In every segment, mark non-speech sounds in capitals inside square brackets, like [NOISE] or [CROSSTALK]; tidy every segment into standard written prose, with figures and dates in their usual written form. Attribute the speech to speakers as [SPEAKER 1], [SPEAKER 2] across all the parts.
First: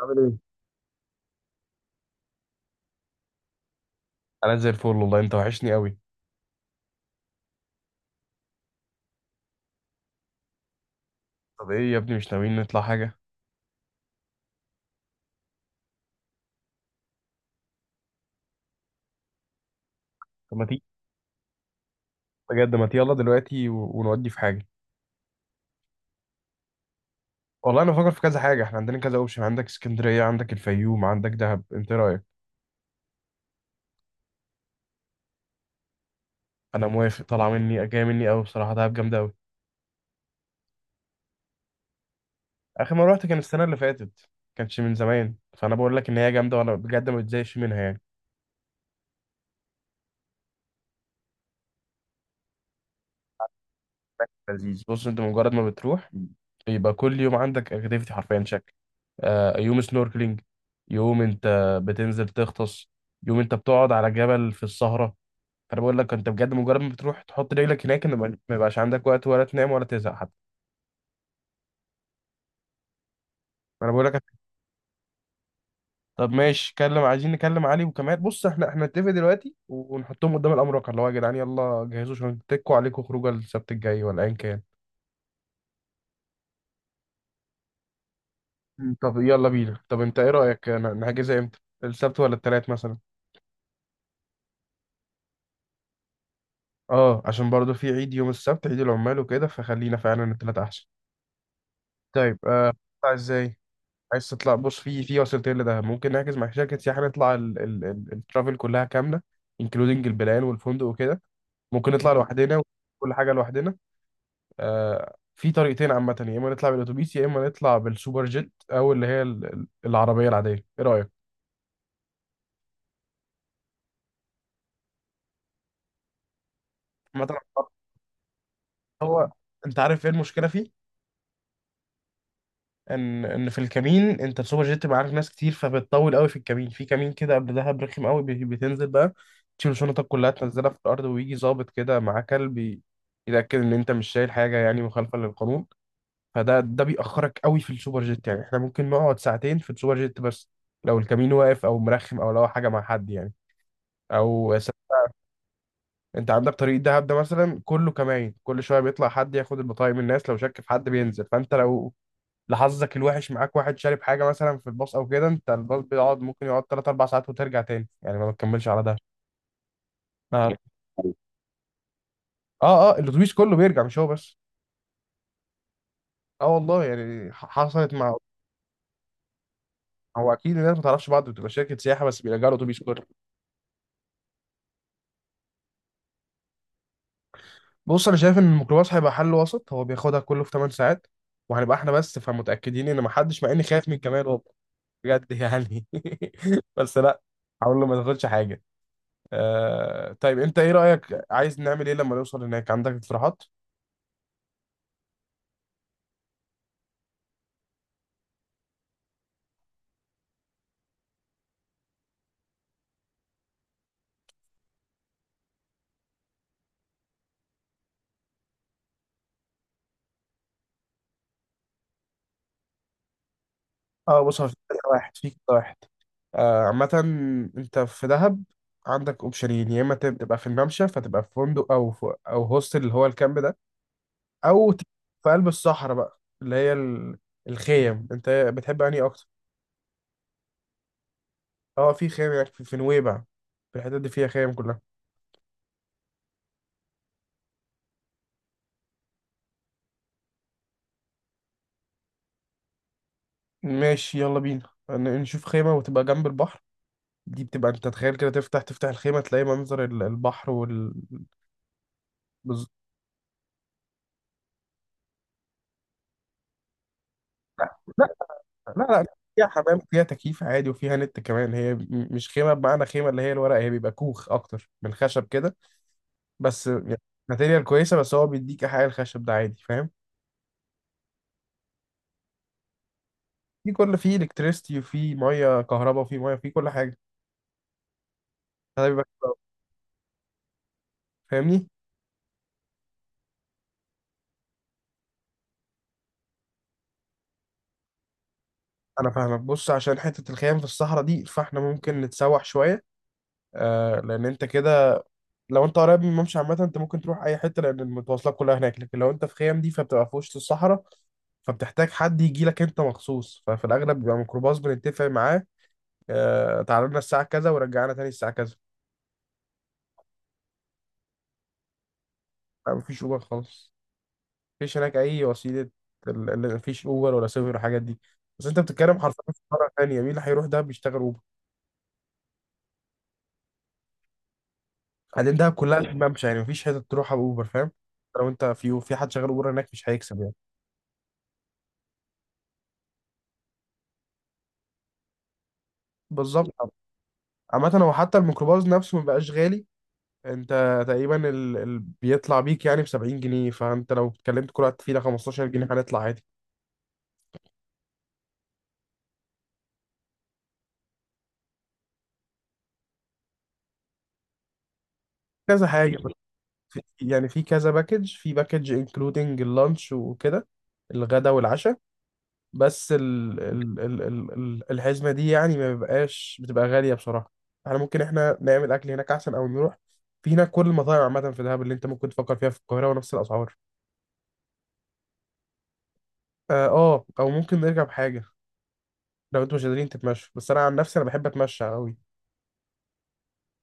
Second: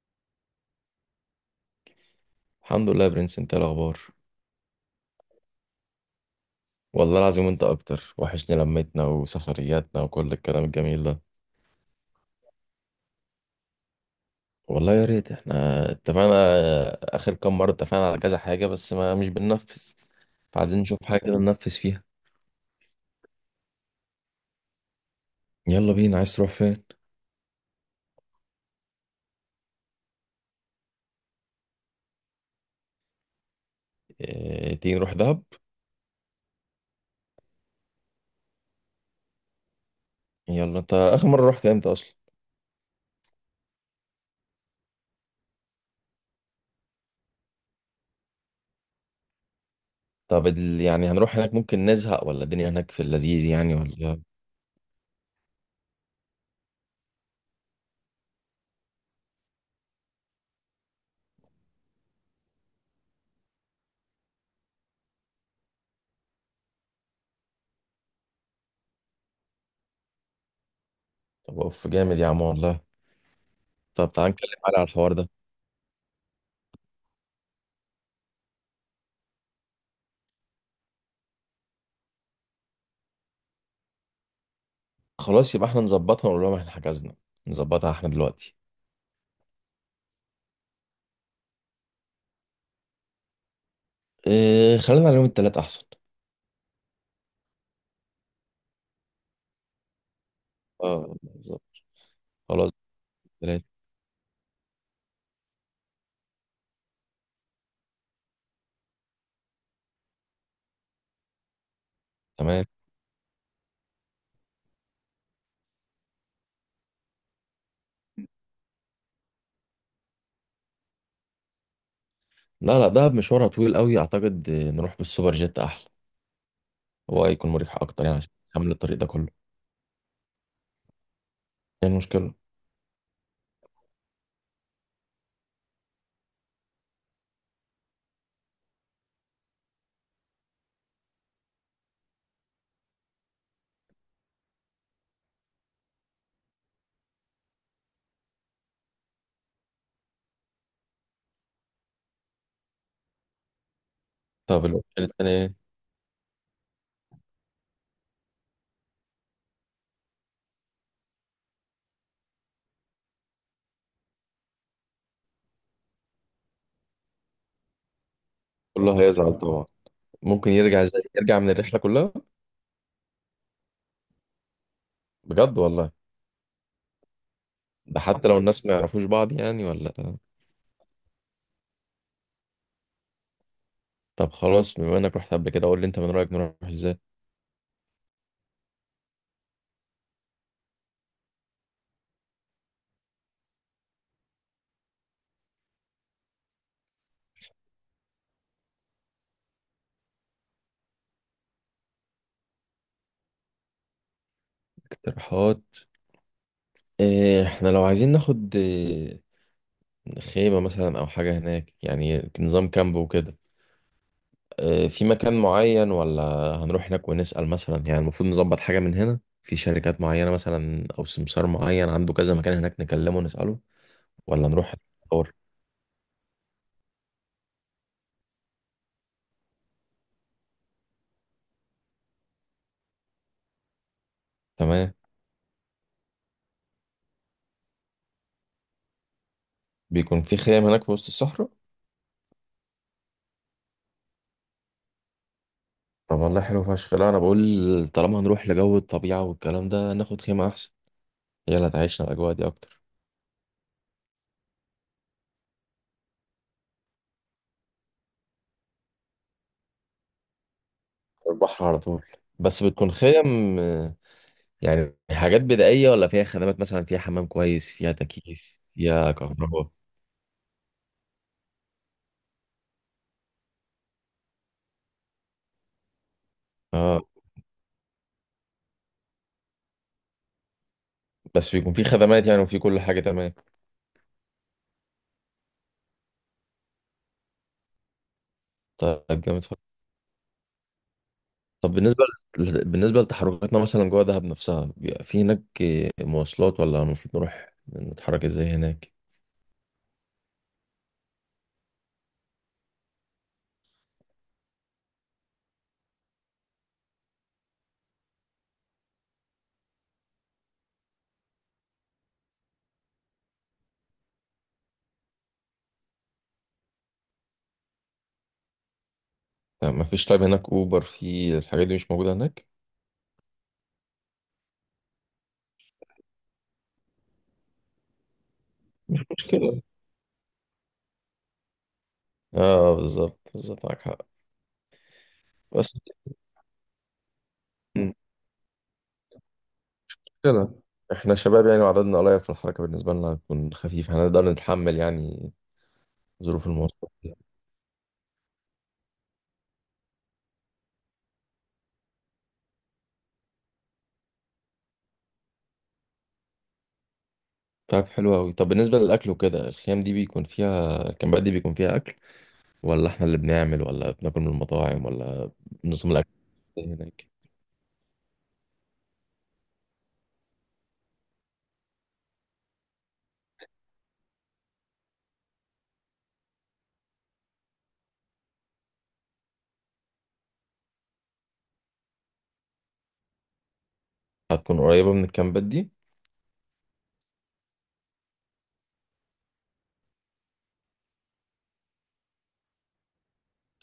[SPEAKER 1] عامل ايه؟
[SPEAKER 2] الحمد لله يا برنس، انت ايه الاخبار؟
[SPEAKER 1] انا زي الفل والله، انت وحشني قوي.
[SPEAKER 2] والله العظيم انت اكتر، وحشني لمتنا وسفرياتنا وكل الكلام الجميل ده.
[SPEAKER 1] طب ايه يا ابني، مش ناويين نطلع حاجه؟
[SPEAKER 2] والله يا ريت. احنا اتفقنا اخر كام مره، اتفقنا على كذا حاجه بس ما مش بننفذ.
[SPEAKER 1] طب ما
[SPEAKER 2] فعايزين
[SPEAKER 1] تيجي،
[SPEAKER 2] نشوف حاجه كده ننفذ فيها.
[SPEAKER 1] بجد ما تيجي يلا دلوقتي ونودي في حاجه.
[SPEAKER 2] يلا بينا، عايز تروح فين؟
[SPEAKER 1] والله انا بفكر في كذا حاجه، احنا عندنا كذا اوبشن: عندك اسكندريه، عندك الفيوم، عندك دهب. انت إيه رايك؟
[SPEAKER 2] اه تيجي نروح دهب.
[SPEAKER 1] انا موافق، طالعه مني جايه مني قوي، بصراحه دهب جامده قوي.
[SPEAKER 2] يلا، انت اخر مره رحت امتى اصلا؟
[SPEAKER 1] اخر مره رحت كان السنه اللي فاتت، كانش من زمان، فانا بقول لك ان هي جامده وانا بجد ما بتزهقش منها يعني.
[SPEAKER 2] طب يعني هنروح هناك ممكن نزهق ولا الدنيا هناك في اللذيذ يعني ولا؟
[SPEAKER 1] لذيذ، بص انت مجرد ما بتروح يبقى كل يوم عندك اكتيفيتي حرفيا شكل. آه، يوم سنوركلينج، يوم انت بتنزل تغطس، يوم انت بتقعد على جبل في السهرة. فانا بقول لك انت بجد مجرد ما بتروح تحط رجلك هناك، ان ما يبقاش عندك وقت ولا تنام ولا تزهق حتى.
[SPEAKER 2] طب اوف جامد يا عم والله.
[SPEAKER 1] انا بقول
[SPEAKER 2] طب
[SPEAKER 1] لك،
[SPEAKER 2] تعال نتكلم على الحوار ده.
[SPEAKER 1] طب ماشي كلم، عايزين نكلم علي وكمال. بص احنا نتفق دلوقتي ونحطهم قدام الامر الواقع، اللي هو يا جدعان يلا جهزوا عشان تكوا عليكم خروجه السبت الجاي ولا ايا كان.
[SPEAKER 2] خلاص يبقى احنا نظبطها ونقول لهم احنا حجزنا. نظبطها احنا دلوقتي.
[SPEAKER 1] طب يلا بينا. طب انت ايه رايك، نحجزها امتى؟ السبت ولا التلات مثلا؟
[SPEAKER 2] إيه، خلينا على يوم التلات احسن.
[SPEAKER 1] اه، عشان برضو في عيد يوم السبت، عيد العمال وكده، فخلينا فعلا التلاتة احسن.
[SPEAKER 2] اه بالظبط.
[SPEAKER 1] طيب آه،
[SPEAKER 2] خلاص،
[SPEAKER 1] هتطلع ازاي؟
[SPEAKER 2] التلات.
[SPEAKER 1] عايز تطلع، بص في وسيلتين لده: ممكن نحجز مع شركة سياحة نطلع الترافل كلها كاملة، انكلودنج البلان والفندق وكده. ممكن نطلع لوحدنا
[SPEAKER 2] تمام.
[SPEAKER 1] وكل حاجة لوحدنا. آه، في طريقتين عامة: يا اما نطلع بالاتوبيس، يا اما نطلع بالسوبر جيت، او اللي هي العربية العادية. ايه رأيك؟
[SPEAKER 2] لا لا، دهب مشوارها طويل قوي، اعتقد آه، نروح بالسوبر جيت احلى. هو
[SPEAKER 1] مثلا
[SPEAKER 2] هيكون مريح اكتر يعني، عشان حمل الطريق ده كله.
[SPEAKER 1] هو، انت عارف ايه المشكلة فيه؟
[SPEAKER 2] ايه المشكلة؟
[SPEAKER 1] ان في الكمين، انت السوبر جيت بيبقى عارف ناس كتير فبتطول قوي في الكمين. في كمين كده قبل دهب رخم قوي، بتنزل بقى تشيل شنطك كلها تنزلها في الارض، ويجي ظابط كده معاه كلب يتاكد ان انت مش شايل حاجه يعني مخالفه للقانون. فده بيأخرك قوي في السوبر جيت. يعني احنا ممكن نقعد ساعتين في السوبر جيت، بس لو الكمين واقف او مرخم او لو حاجه مع حد يعني. او
[SPEAKER 2] طب
[SPEAKER 1] س-
[SPEAKER 2] الاوبشن التاني ايه؟
[SPEAKER 1] انت عندك طريق دهب ده مثلا كله كماين، كل شويه بيطلع حد ياخد البطايق من الناس، لو شك في حد بينزل. فانت لو لحظك الوحش معاك واحد شارب حاجه مثلا في الباص او كده، انت الباص بيقعد، ممكن يقعد 3 4 ساعات وترجع تاني، يعني ما بتكملش على ده.
[SPEAKER 2] كله هيزعل طبعا. ممكن
[SPEAKER 1] اه،
[SPEAKER 2] يرجع ازاي؟ يرجع من الرحلة كلها؟
[SPEAKER 1] اه, آه الاتوبيس كله بيرجع مش هو بس.
[SPEAKER 2] بجد والله؟
[SPEAKER 1] اه والله، يعني حصلت
[SPEAKER 2] ده
[SPEAKER 1] مع.
[SPEAKER 2] حتى لو الناس ما يعرفوش بعض يعني ولا؟
[SPEAKER 1] هو اكيد الناس ما تعرفش بعض، بتبقى شركه سياحه بس بيرجعوا الاتوبيس كله.
[SPEAKER 2] طب خلاص، بما انك رحت قبل كده قول لي، انت من رأيك نروح ازاي؟
[SPEAKER 1] بص انا شايف ان الميكروباص هيبقى حل وسط، هو بياخدها كله في 8 ساعات، وهنبقى احنا بس، فمتاكدين ان ما حدش مع، اني خايف من كمال والله، بجد يعني [LAUGHS] بس لا، هقول له ما تاخدش حاجه. آه طيب انت ايه رايك، عايز نعمل ايه لما نوصل هناك؟ عندك اقتراحات؟
[SPEAKER 2] اقتراحات؟ إيه، احنا لو عايزين ناخد إيه، خيمة مثلا او حاجة هناك يعني، نظام كامب وكده؟ آه، في مكان معين ولا هنروح هناك ونسأل؟ مثلا يعني المفروض نظبط حاجة من هنا، في شركات معينة مثلا أو سمسار معين عنده كذا مكان هناك نكلمه ونسأله.
[SPEAKER 1] اه بص، هو
[SPEAKER 2] ولا
[SPEAKER 1] في
[SPEAKER 2] نروح
[SPEAKER 1] كذا واحد في
[SPEAKER 2] ندور؟
[SPEAKER 1] كذا واحد. آه، عامة انت في دهب عندك اوبشنين: يا اما تبقى في الممشى، فتبقى في فندق او في هوستل اللي هو الكامب ده، او ت-
[SPEAKER 2] تمام.
[SPEAKER 1] في قلب الصحراء بقى اللي هي الخيم. انت بتحب انهي اكتر؟
[SPEAKER 2] بيكون في خيام هناك في وسط الصحراء؟
[SPEAKER 1] اه في خيم هناك في نويبع، في الحتت دي فيها خيم كلها.
[SPEAKER 2] طب والله حلو فشخ. لا أنا بقول طالما هنروح لجو الطبيعة والكلام ده، ناخد خيمة أحسن. هي اللي هتعيشنا الأجواء دي أكتر.
[SPEAKER 1] ماشي يلا بينا نشوف خيمة وتبقى جنب البحر. دي بتبقى، انت تخيل كده تفتح تفتح الخيمة تلاقي منظر البحر وال.
[SPEAKER 2] البحر على طول. بس بتكون خيم آه، يعني حاجات بدائية ولا فيها خدمات مثلا، فيها حمام
[SPEAKER 1] بز-
[SPEAKER 2] كويس، فيها
[SPEAKER 1] لا
[SPEAKER 2] تكييف،
[SPEAKER 1] لا،
[SPEAKER 2] فيها
[SPEAKER 1] فيها
[SPEAKER 2] كهرباء؟
[SPEAKER 1] حمام وفيها تكييف عادي وفيها نت كمان. هي مش خيمه بمعنى خيمه اللي هي الورق، هي بيبقى كوخ اكتر، من خشب كده بس يعني
[SPEAKER 2] اه.
[SPEAKER 1] ماتيريال كويسه، بس هو بيديك احياء الخشب ده عادي، فاهم؟
[SPEAKER 2] بس بيكون في خدمات يعني وفي كل حاجة؟ تمام.
[SPEAKER 1] في كل، فيه الكتريستي وفي ميه كهرباء وفي ميه، في كل حاجه، فده بيبقى
[SPEAKER 2] طيب
[SPEAKER 1] حلو
[SPEAKER 2] جامد
[SPEAKER 1] أوي.
[SPEAKER 2] فشخ.
[SPEAKER 1] فاهمني؟
[SPEAKER 2] طب بالنسبة بالنسبة لتحركاتنا مثلا جوه دهب نفسها، بيبقى في هناك مواصلات ولا المفروض نروح نتحرك ازاي هناك؟
[SPEAKER 1] انا فاهمك. بص عشان حته الخيام في الصحراء دي، فاحنا ممكن نتسوح شويه. آه لان انت كده، لو انت قريب من الممشى عامة انت ممكن تروح اي حتة، لان المتواصلات كلها هناك. لكن لو انت في خيام دي فبتبقى في وسط الصحراء، فبتحتاج حد يجي لك انت مخصوص، ففي الاغلب بيبقى ميكروباص بنتفق معاه اه، تعالى لنا الساعة كذا، ورجعنا تاني الساعة كذا.
[SPEAKER 2] طب ما فيش طيب هناك اوبر؟ في الحاجات دي مش موجودة هناك؟
[SPEAKER 1] اه، مفيش اوبر خالص، مفيش هناك اي وسيلة. مفيش اوبر ولا سوبر ولا الحاجات دي. بس انت بتتكلم حرفيا في
[SPEAKER 2] مشكلة.
[SPEAKER 1] قارة تانية، مين اللي هيروح دهب بيشتغل اوبر؟
[SPEAKER 2] اه بالظبط، بالظبط، معاك حق.
[SPEAKER 1] بعدين دهب
[SPEAKER 2] بس
[SPEAKER 1] كلها في ممشى، يعني مفيش حتة تروحها باوبر، فاهم؟ لو انت في حد شغال اوبر هناك مش هيكسب يعني.
[SPEAKER 2] مشكلة، احنا شباب يعني وعددنا قليل، في الحركة بالنسبة لنا هتكون خفيف، هنقدر نتحمل يعني ظروف
[SPEAKER 1] بالظبط.
[SPEAKER 2] المواصلات.
[SPEAKER 1] عامة هو حتى الميكروباص نفسه مبقاش غالي، انت تقريبا ال... ال... بيطلع بيك يعني ب 70 جنيه، فانت لو اتكلمت كل واحد فينا 15 جنيه، هنطلع عادي.
[SPEAKER 2] طيب حلو أوي. طب بالنسبة للأكل وكده، الخيام دي بيكون فيها، الكامبات دي بيكون فيها أكل، ولا احنا اللي بنعمل، ولا بناكل من المطاعم ولا؟
[SPEAKER 1] كذا
[SPEAKER 2] نظام
[SPEAKER 1] حاجه
[SPEAKER 2] الاكل
[SPEAKER 1] بس، في
[SPEAKER 2] هناك.
[SPEAKER 1] يعني في كذا باكج، في باكج انكلودنج اللانش وكده، الغدا والعشاء، بس ال... ال... ال... ال... الحزمه دي يعني ما بيبقاش، بتبقى غاليه بصراحه. احنا ممكن نعمل اكل هناك احسن، او نروح. في هناك كل المطاعم عامه في دهب اللي انت ممكن تفكر فيها في القاهره ونفس الاسعار.
[SPEAKER 2] هتكون قريبه من الكامبات دي؟
[SPEAKER 1] اه آه، او ممكن نرجع بحاجه لو انتوا مش قادرين تتمشوا، بس انا عن نفسي انا بحب اتمشى قوي.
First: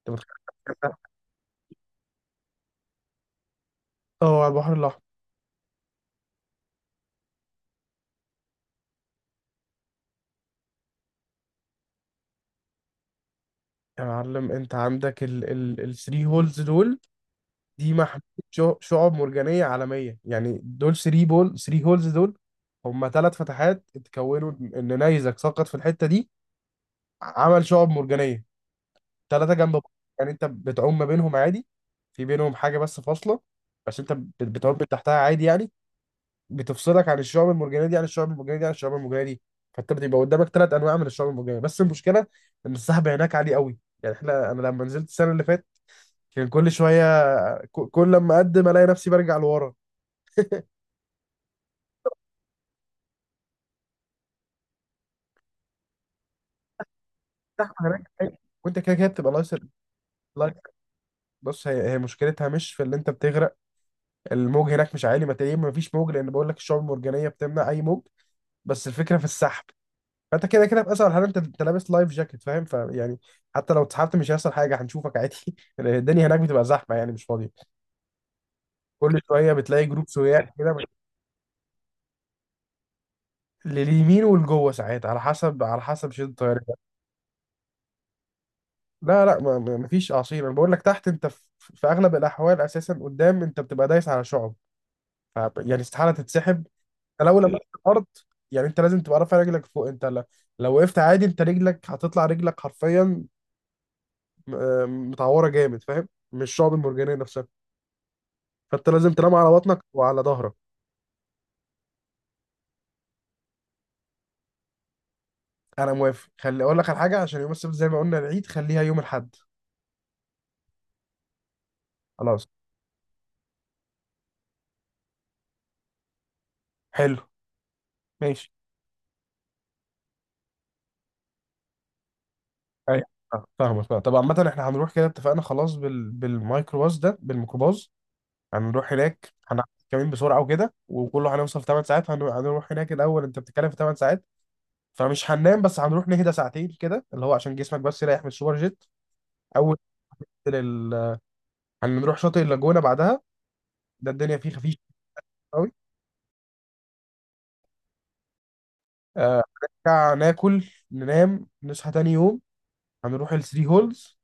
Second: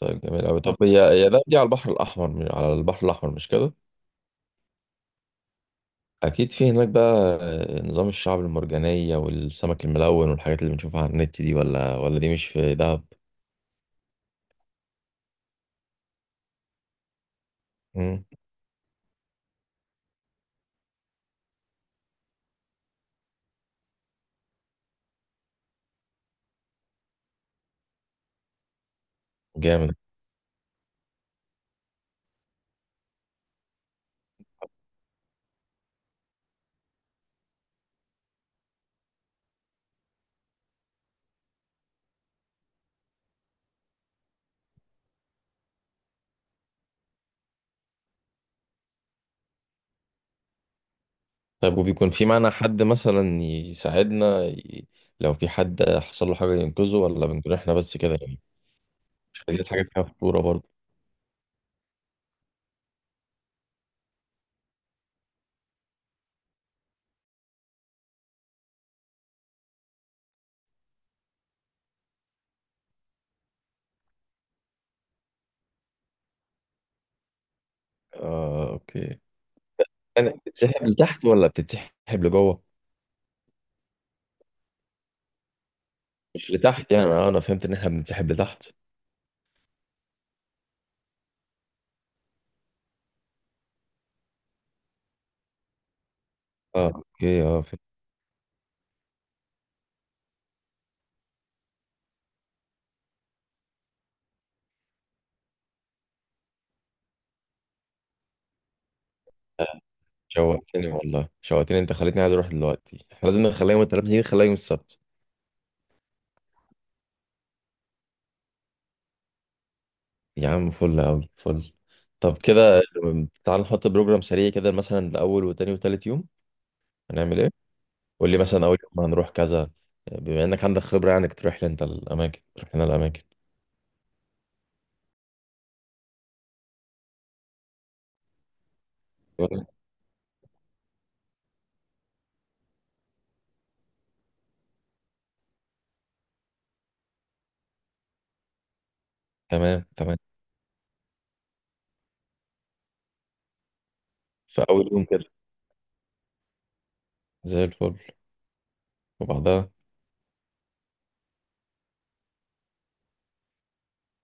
[SPEAKER 1] انت متخيل،
[SPEAKER 2] جميل قوي. طب هي دي على البحر الاحمر على البحر الاحمر مش كده؟
[SPEAKER 1] اه على البحر الأحمر.
[SPEAKER 2] اكيد في هناك بقى آه، نظام الشعب المرجانيه والسمك الملون والحاجات اللي بنشوفها على النت دي، ولا دي مش في دهب؟
[SPEAKER 1] يا معلم، أنت عندك ال الثري هولز دول، دي محمية.
[SPEAKER 2] مم.
[SPEAKER 1] شعب مرجانية عالمية يعني، دول ثري بول، ثري هولز دول، هما ثلاث فتحات اتكونوا إن نيزك سقط في الحتة دي عمل شعب مرجانية، ثلاثة جنب بعض.
[SPEAKER 2] جامد.
[SPEAKER 1] يعني أنت بتعوم ما بينهم عادي، في بينهم حاجة بس فاصلة، بس أنت بتعوم من تحتها عادي يعني، بتفصلك عن الشعب المرجانيه دي عن الشعب المرجانيه دي عن الشعب المرجانيه دي. فانت بتبقى قدامك ثلاث انواع من الشعب المرجانيه، بس المشكله ان السحب هناك عالي قوي يعني. احنا، انا لما نزلت السنه اللي فاتت كان كل شويه، كل لما اقدم الاقي نفسي برجع لورا.
[SPEAKER 2] طيب وبيكون في معانا حد مثلا يساعدنا لو في حد حصل له حاجه ينقذه، ولا بنكون
[SPEAKER 1] السحب
[SPEAKER 2] احنا بس
[SPEAKER 1] هناك
[SPEAKER 2] كده
[SPEAKER 1] عالي،
[SPEAKER 2] يعني؟
[SPEAKER 1] وانت كده كده بتبقى
[SPEAKER 2] مش
[SPEAKER 1] لايس،
[SPEAKER 2] عايزين حاجه فيها خطوره
[SPEAKER 1] لايس.
[SPEAKER 2] برضه.
[SPEAKER 1] بص هي مشكلتها مش في اللي انت بتغرق، الموج هناك مش عالي، ما تقريبا ما فيش موج، لان بقول لك الشعب المرجانيه بتمنع اي موج، بس الفكره في السحب. فانت كده كده في اسهل حاله انت لابس لايف جاكيت فاهم، فيعني حتى لو اتسحبت مش هيحصل حاجه، هنشوفك عادي [LAUGHS] الدنيا هناك بتبقى زحمه يعني مش فاضيه،
[SPEAKER 2] آه،
[SPEAKER 1] كل
[SPEAKER 2] اوكي.
[SPEAKER 1] شويه بتلاقي جروب
[SPEAKER 2] انا
[SPEAKER 1] سواق كده.
[SPEAKER 2] بتتسحب لتحت ولا بتتسحب لجوه؟
[SPEAKER 1] لليمين والجوه ساعات على حسب، شده
[SPEAKER 2] مش
[SPEAKER 1] الطيارة.
[SPEAKER 2] لتحت يعني؟ أنا فهمت ان احنا بنتسحب لتحت.
[SPEAKER 1] لا لا ما ما- مفيش اعاصير، انا بقول لك تحت، انت في اغلب الاحوال اساسا قدام انت بتبقى دايس على شعب، يعني استحاله تتسحب.
[SPEAKER 2] اه
[SPEAKER 1] انت لو
[SPEAKER 2] اوكي،
[SPEAKER 1] لمست
[SPEAKER 2] اه فهمت.
[SPEAKER 1] الارض، يعني انت لازم تبقى رافع رجلك فوق. انت لو وقفت عادي، انت رجلك هتطلع، رجلك حرفيا آه، متعوره جامد، فاهم؟ مش شعب المرجانيه نفسها. فانت لازم تنام على بطنك وعلى ظهرك.
[SPEAKER 2] شوقتني والله، شوقتني، انت خليتني عايز اروح دلوقتي. احنا لازم نخليها يوم التلات، نيجي نخليها يوم السبت.
[SPEAKER 1] انا موافق، خلي اقول لك على حاجه: عشان يوم السبت زي ما قلنا العيد، خليها يوم الاحد.
[SPEAKER 2] يا عم فل قوي، فل. طب
[SPEAKER 1] خلاص،
[SPEAKER 2] كده تعال نحط بروجرام سريع كده، مثلا لاول وتاني وتالت يوم
[SPEAKER 1] حلو،
[SPEAKER 2] هنعمل ايه. قول لي
[SPEAKER 1] ماشي.
[SPEAKER 2] مثلا اول يوم هنروح كذا، بما انك عندك خبرة يعني، تروح لنا
[SPEAKER 1] ايوه.
[SPEAKER 2] الاماكن.
[SPEAKER 1] آه، فاهمك فاهمك. طب عامة احنا هنروح كده، اتفقنا خلاص بال... بالميكروباص ده، بالميكروباص هنروح هناك، هنعمل كمين بسرعة وكده، وكله هنوصل في 8 ساعات. هنروح هناك الأول، أنت بتتكلم في 8 ساعات فمش هننام، بس هنروح نهدى ساعتين كده، اللي هو عشان جسمك بس يريح من السوبر جيت. أول
[SPEAKER 2] تمام تمام.
[SPEAKER 1] لل... هنروح شاطئ اللاجونة بعدها، ده الدنيا فيه
[SPEAKER 2] في
[SPEAKER 1] خفيف
[SPEAKER 2] اول يوم كده؟
[SPEAKER 1] قوي.
[SPEAKER 2] زي الفل.
[SPEAKER 1] آه،
[SPEAKER 2] وبعدها؟
[SPEAKER 1] نرجع ناكل، ننام، نصحى تاني يوم، هنروح الثري هولز،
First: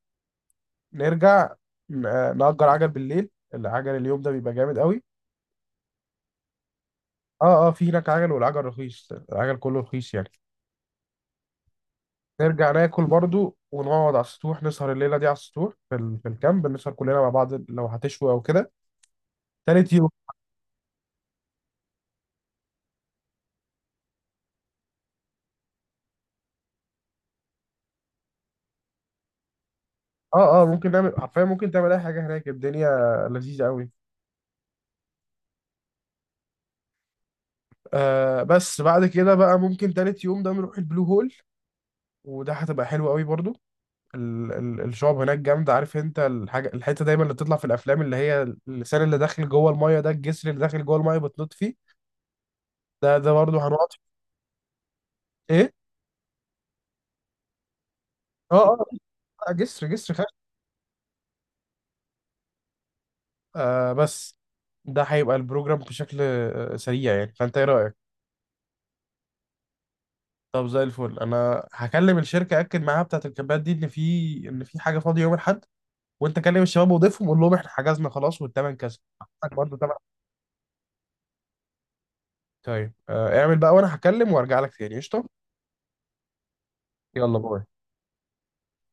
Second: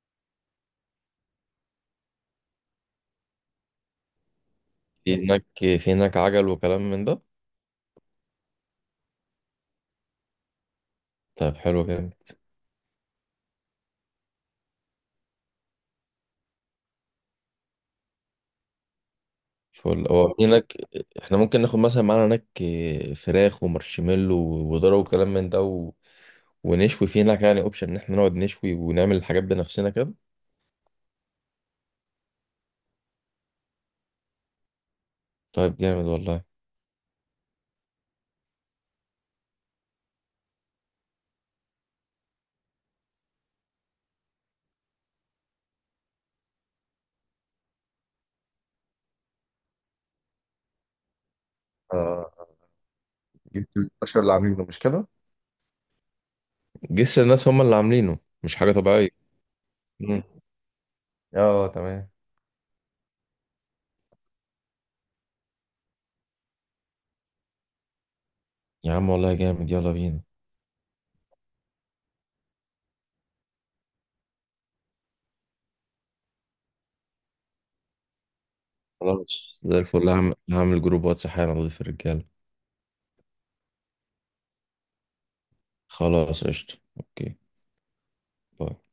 [SPEAKER 1] نرجع آه، نأجر عجل بالليل، العجل اليوم ده بيبقى جامد قوي.
[SPEAKER 2] في هناك، في هناك عجل وكلام من ده؟
[SPEAKER 1] اه اه في هناك عجل، والعجل رخيص، العجل كله رخيص يعني.
[SPEAKER 2] طيب حلو جامد.
[SPEAKER 1] نرجع ناكل برضو، ونقعد على السطوح نسهر الليلة دي على السطوح في في الكامب، نسهر كلنا مع بعض لو هتشوي أو كده. تالت
[SPEAKER 2] فل
[SPEAKER 1] يوم،
[SPEAKER 2] هو هناك. احنا ممكن ناخد مثلا معانا هناك آه، فراخ ومارشميلو وذره وكلام من ده و... ونشوي في هناك يعني، اوبشن ان احنا نقعد نشوي ونعمل الحاجات بنفسنا كده.
[SPEAKER 1] اه اه ممكن نعمل حرفيا، ممكن تعمل أي حاجة هناك، الدنيا لذيذة قوي.
[SPEAKER 2] طيب جامد والله.
[SPEAKER 1] آه، بس بعد كده بقى ممكن تالت يوم ده نروح البلو هول، وده هتبقى حلوة قوي برضو. الشعب هناك جامدة. عارف انت الحاجة، الحتة دايما اللي بتطلع في الافلام، اللي هي اللسان اللي داخل جوه المية ده، الجسر اللي داخل جوه المية بتنط فيه،
[SPEAKER 2] آه.
[SPEAKER 1] ده برضه
[SPEAKER 2] جبت
[SPEAKER 1] هنقعد فيه.
[SPEAKER 2] البشر اللي عاملينه مش كده؟
[SPEAKER 1] ايه؟
[SPEAKER 2] جسر الناس هم اللي عاملينه، مش
[SPEAKER 1] اه
[SPEAKER 2] حاجة
[SPEAKER 1] اه،
[SPEAKER 2] طبيعية؟
[SPEAKER 1] لا، جسر
[SPEAKER 2] مم.
[SPEAKER 1] خشب.
[SPEAKER 2] اه تمام.
[SPEAKER 1] آه بس ده هيبقى البروجرام بشكل آه، سريع يعني، فانت ايه رأيك؟
[SPEAKER 2] يا عم والله جامد، يلا بينا.
[SPEAKER 1] طب زي الفل، انا هكلم الشركة اكد معاها بتاعة الكامبات دي ان ان في حاجة فاضية يوم الاحد، وانت كلم الشباب وضيفهم، قول لهم احنا حجزنا خلاص والتمن كذا. عندك
[SPEAKER 2] خلاص
[SPEAKER 1] برضه
[SPEAKER 2] زي
[SPEAKER 1] تمن.
[SPEAKER 2] الفل، هعمل جروب واتس حالا، اضيف الرجالة.
[SPEAKER 1] طيب آه اعمل بقى، وانا هكلم وارجع لك تاني. قشطة،
[SPEAKER 2] خلاص قشطة، اوكي.
[SPEAKER 1] يلا باي.
[SPEAKER 2] باي.